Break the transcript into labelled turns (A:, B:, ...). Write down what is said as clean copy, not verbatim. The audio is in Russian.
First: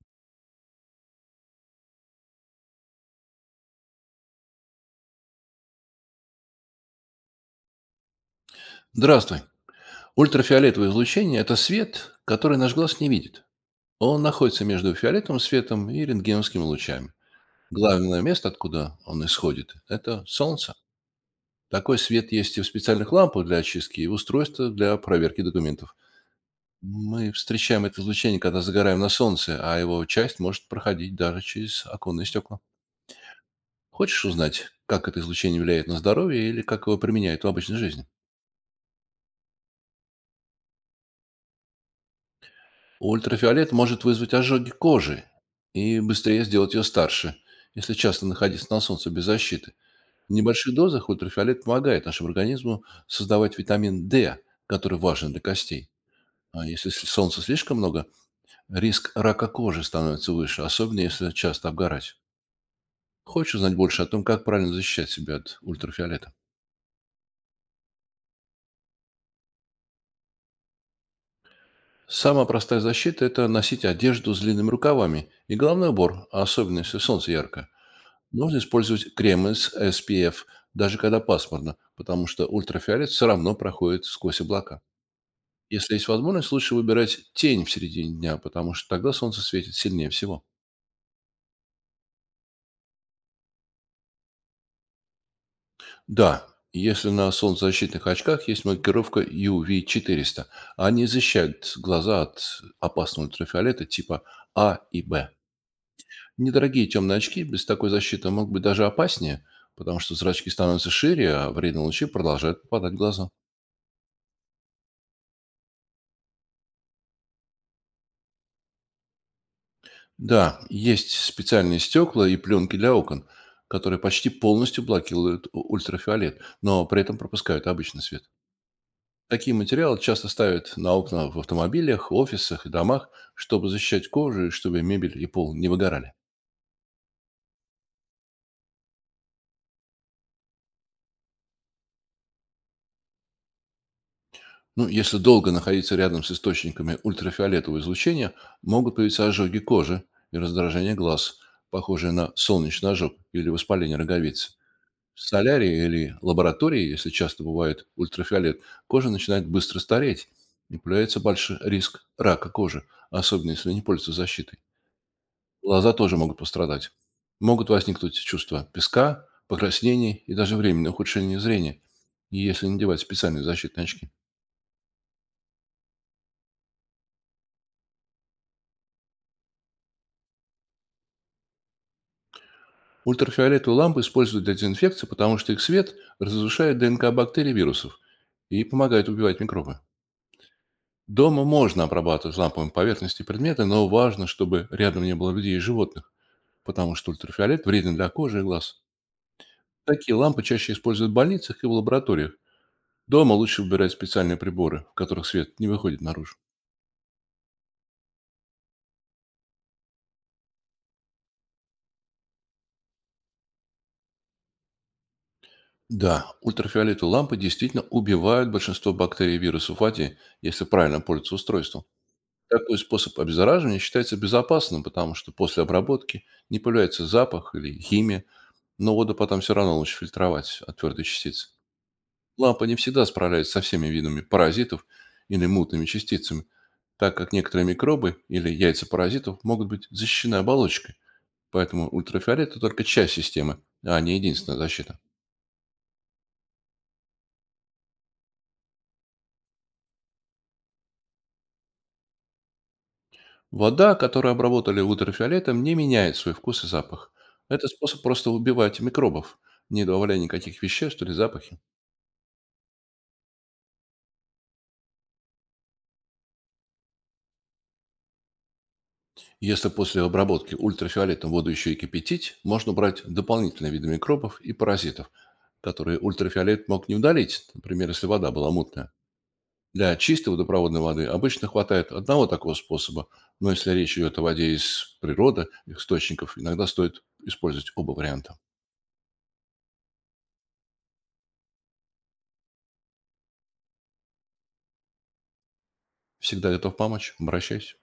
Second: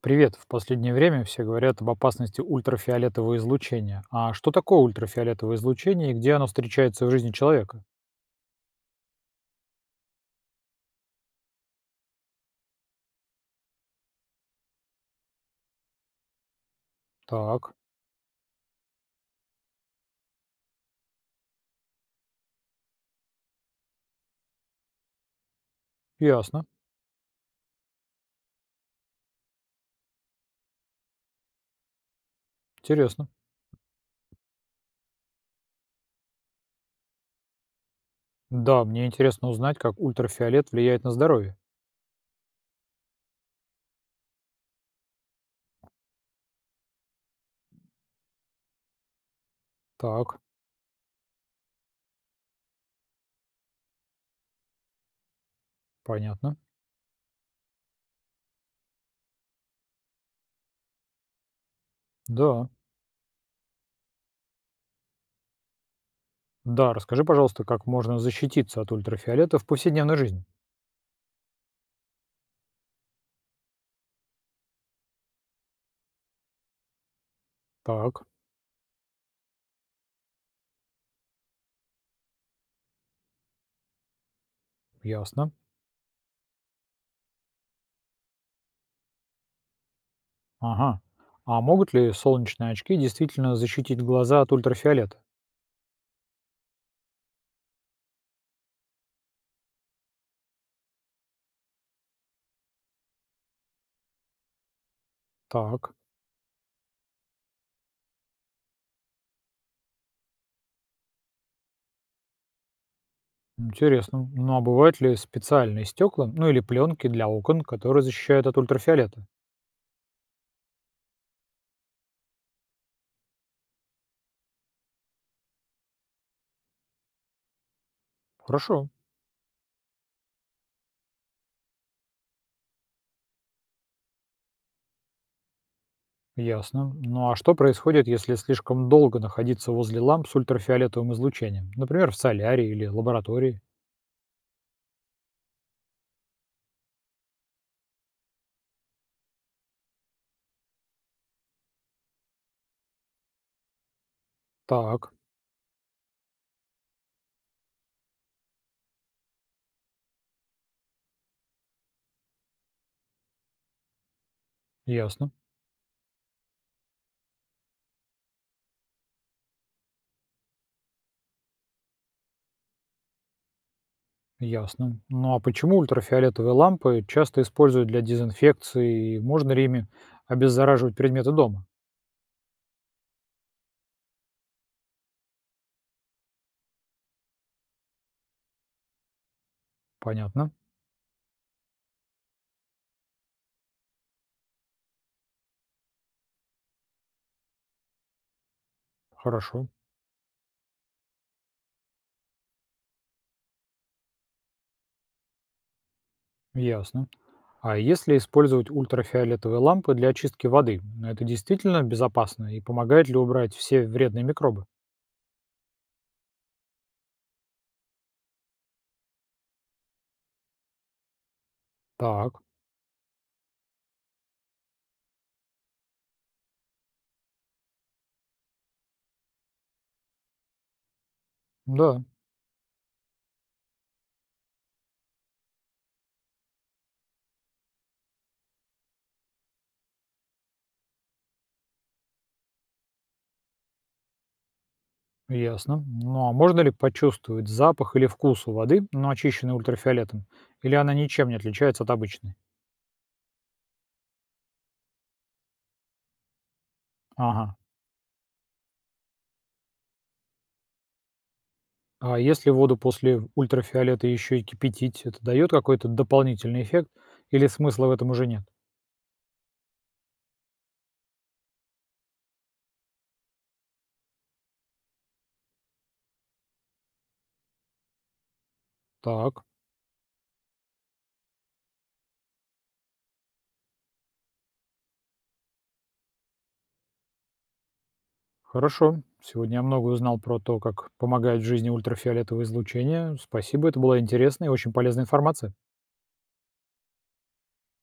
A: Привет. В последнее время все говорят об опасности ультрафиолетового излучения. А что такое ультрафиолетовое излучение и где оно встречается в жизни человека?
B: Здравствуй. Ультрафиолетовое излучение – это свет, который наш глаз не видит. Он находится между фиолетовым светом и рентгеновскими лучами.
A: Так,
B: Главное место, откуда он исходит, это солнце. Такой свет есть и в специальных лампах для очистки, и в устройствах для проверки документов.
A: ясно.
B: Мы встречаем это излучение, когда загораем на солнце, а его часть может проходить даже через оконные стекла.
A: Интересно.
B: Хочешь узнать, как это излучение влияет на здоровье или как его применяют в обычной жизни?
A: Да, мне интересно узнать, как ультрафиолет влияет на здоровье.
B: Ультрафиолет может вызвать ожоги кожи и быстрее сделать ее старше, если часто находиться на солнце без защиты. В
A: Так,
B: небольших дозах ультрафиолет помогает нашему организму создавать витамин D, который важен для костей.
A: понятно.
B: А если солнца слишком много, риск рака кожи становится выше, особенно если часто обгорать.
A: Да.
B: Хочешь узнать больше о том, как правильно защищать себя от ультрафиолета?
A: Да, расскажи, пожалуйста, как можно защититься от ультрафиолета в повседневной жизни.
B: Самая простая защита – это носить одежду с длинными рукавами и головной убор, особенно если солнце ярко.
A: Так,
B: Можно использовать крем из SPF, даже когда пасмурно, потому что ультрафиолет все равно проходит сквозь облака.
A: ясно.
B: Если есть возможность, лучше выбирать тень в середине дня, потому что тогда солнце светит сильнее всего.
A: Ага. А могут ли солнечные очки действительно защитить глаза от ультрафиолета?
B: Да, если на солнцезащитных очках есть маркировка UV400, они защищают глаза от опасного ультрафиолета типа А и Б.
A: Так.
B: Недорогие темные очки без такой защиты могут быть даже опаснее, потому что зрачки становятся шире, а вредные лучи продолжают попадать в глаза.
A: Интересно. Ну а бывают ли специальные стекла, ну или пленки для окон, которые защищают от ультрафиолета?
B: Да, есть специальные стекла и пленки для окон, которые почти полностью блокируют ультрафиолет, но при этом пропускают обычный свет.
A: Хорошо.
B: Такие материалы часто ставят на окна в автомобилях, офисах и домах, чтобы защищать кожу и чтобы мебель и пол не выгорали.
A: Ясно. Ну а что происходит, если слишком долго находиться возле ламп с ультрафиолетовым излучением? Например, в солярии или лаборатории?
B: Ну, если долго находиться рядом с источниками ультрафиолетового излучения, могут появиться ожоги кожи и раздражение глаз, похожие на солнечный ожог или воспаление роговицы.
A: Так.
B: В солярии или лаборатории, если часто бывает ультрафиолет, кожа начинает быстро стареть и появляется большой риск рака кожи, особенно если не пользоваться защитой.
A: Ясно.
B: Глаза тоже могут пострадать. Могут возникнуть чувства песка, покраснений и даже временное ухудшение зрения, если не надевать специальные защитные очки.
A: Ясно. Ну а почему ультрафиолетовые лампы часто используют для дезинфекции и можно ли ими обеззараживать предметы дома?
B: Ультрафиолетовые лампы используют для дезинфекции, потому что их свет разрушает ДНК бактерий и вирусов и помогает убивать микробы.
A: Понятно.
B: Дома можно обрабатывать ламповыми поверхности предметы, но важно, чтобы рядом не было людей и животных, потому что ультрафиолет вреден для кожи и глаз.
A: Хорошо.
B: Такие лампы чаще используют в больницах и в лабораториях. Дома лучше выбирать специальные приборы, в которых свет не выходит наружу.
A: Ясно. А если использовать ультрафиолетовые лампы для очистки воды, ну, это действительно безопасно и помогает ли убрать все вредные микробы?
B: Да, ультрафиолетовые лампы действительно убивают большинство бактерий и вирусов воде, если правильно пользоваться устройством.
A: Так,
B: Такой способ обеззараживания считается безопасным, потому что после обработки не появляется запах или химия, но воду потом все равно лучше фильтровать от твердой частицы.
A: да,
B: Лампа не всегда справляется со всеми видами паразитов или мутными частицами, так как некоторые микробы или яйца паразитов могут быть защищены оболочкой, поэтому ультрафиолет – это только часть системы, а не единственная защита.
A: ясно. Ну а можно ли почувствовать запах или вкус у воды, но очищенной ультрафиолетом? Или она ничем не отличается от обычной?
B: Вода, которую обработали ультрафиолетом, не меняет свой вкус и запах.
A: Ага.
B: Это способ просто убивать микробов, не добавляя никаких веществ или запахи.
A: А если воду после ультрафиолета еще и кипятить, это дает какой-то дополнительный эффект или смысла в этом уже нет?
B: Если после обработки ультрафиолетом воду еще и кипятить, можно брать дополнительные виды микробов и паразитов, которые ультрафиолет мог не удалить, например, если вода была мутная.
A: Так.
B: Для чистой водопроводной воды обычно хватает одного такого способа, но если речь идет о воде из природы, источников, иногда стоит использовать оба варианта.
A: Хорошо. Сегодня я много узнал про то, как помогает в жизни ультрафиолетовое излучение. Спасибо, это была интересная и очень полезная информация.
B: Всегда готов помочь, обращайся.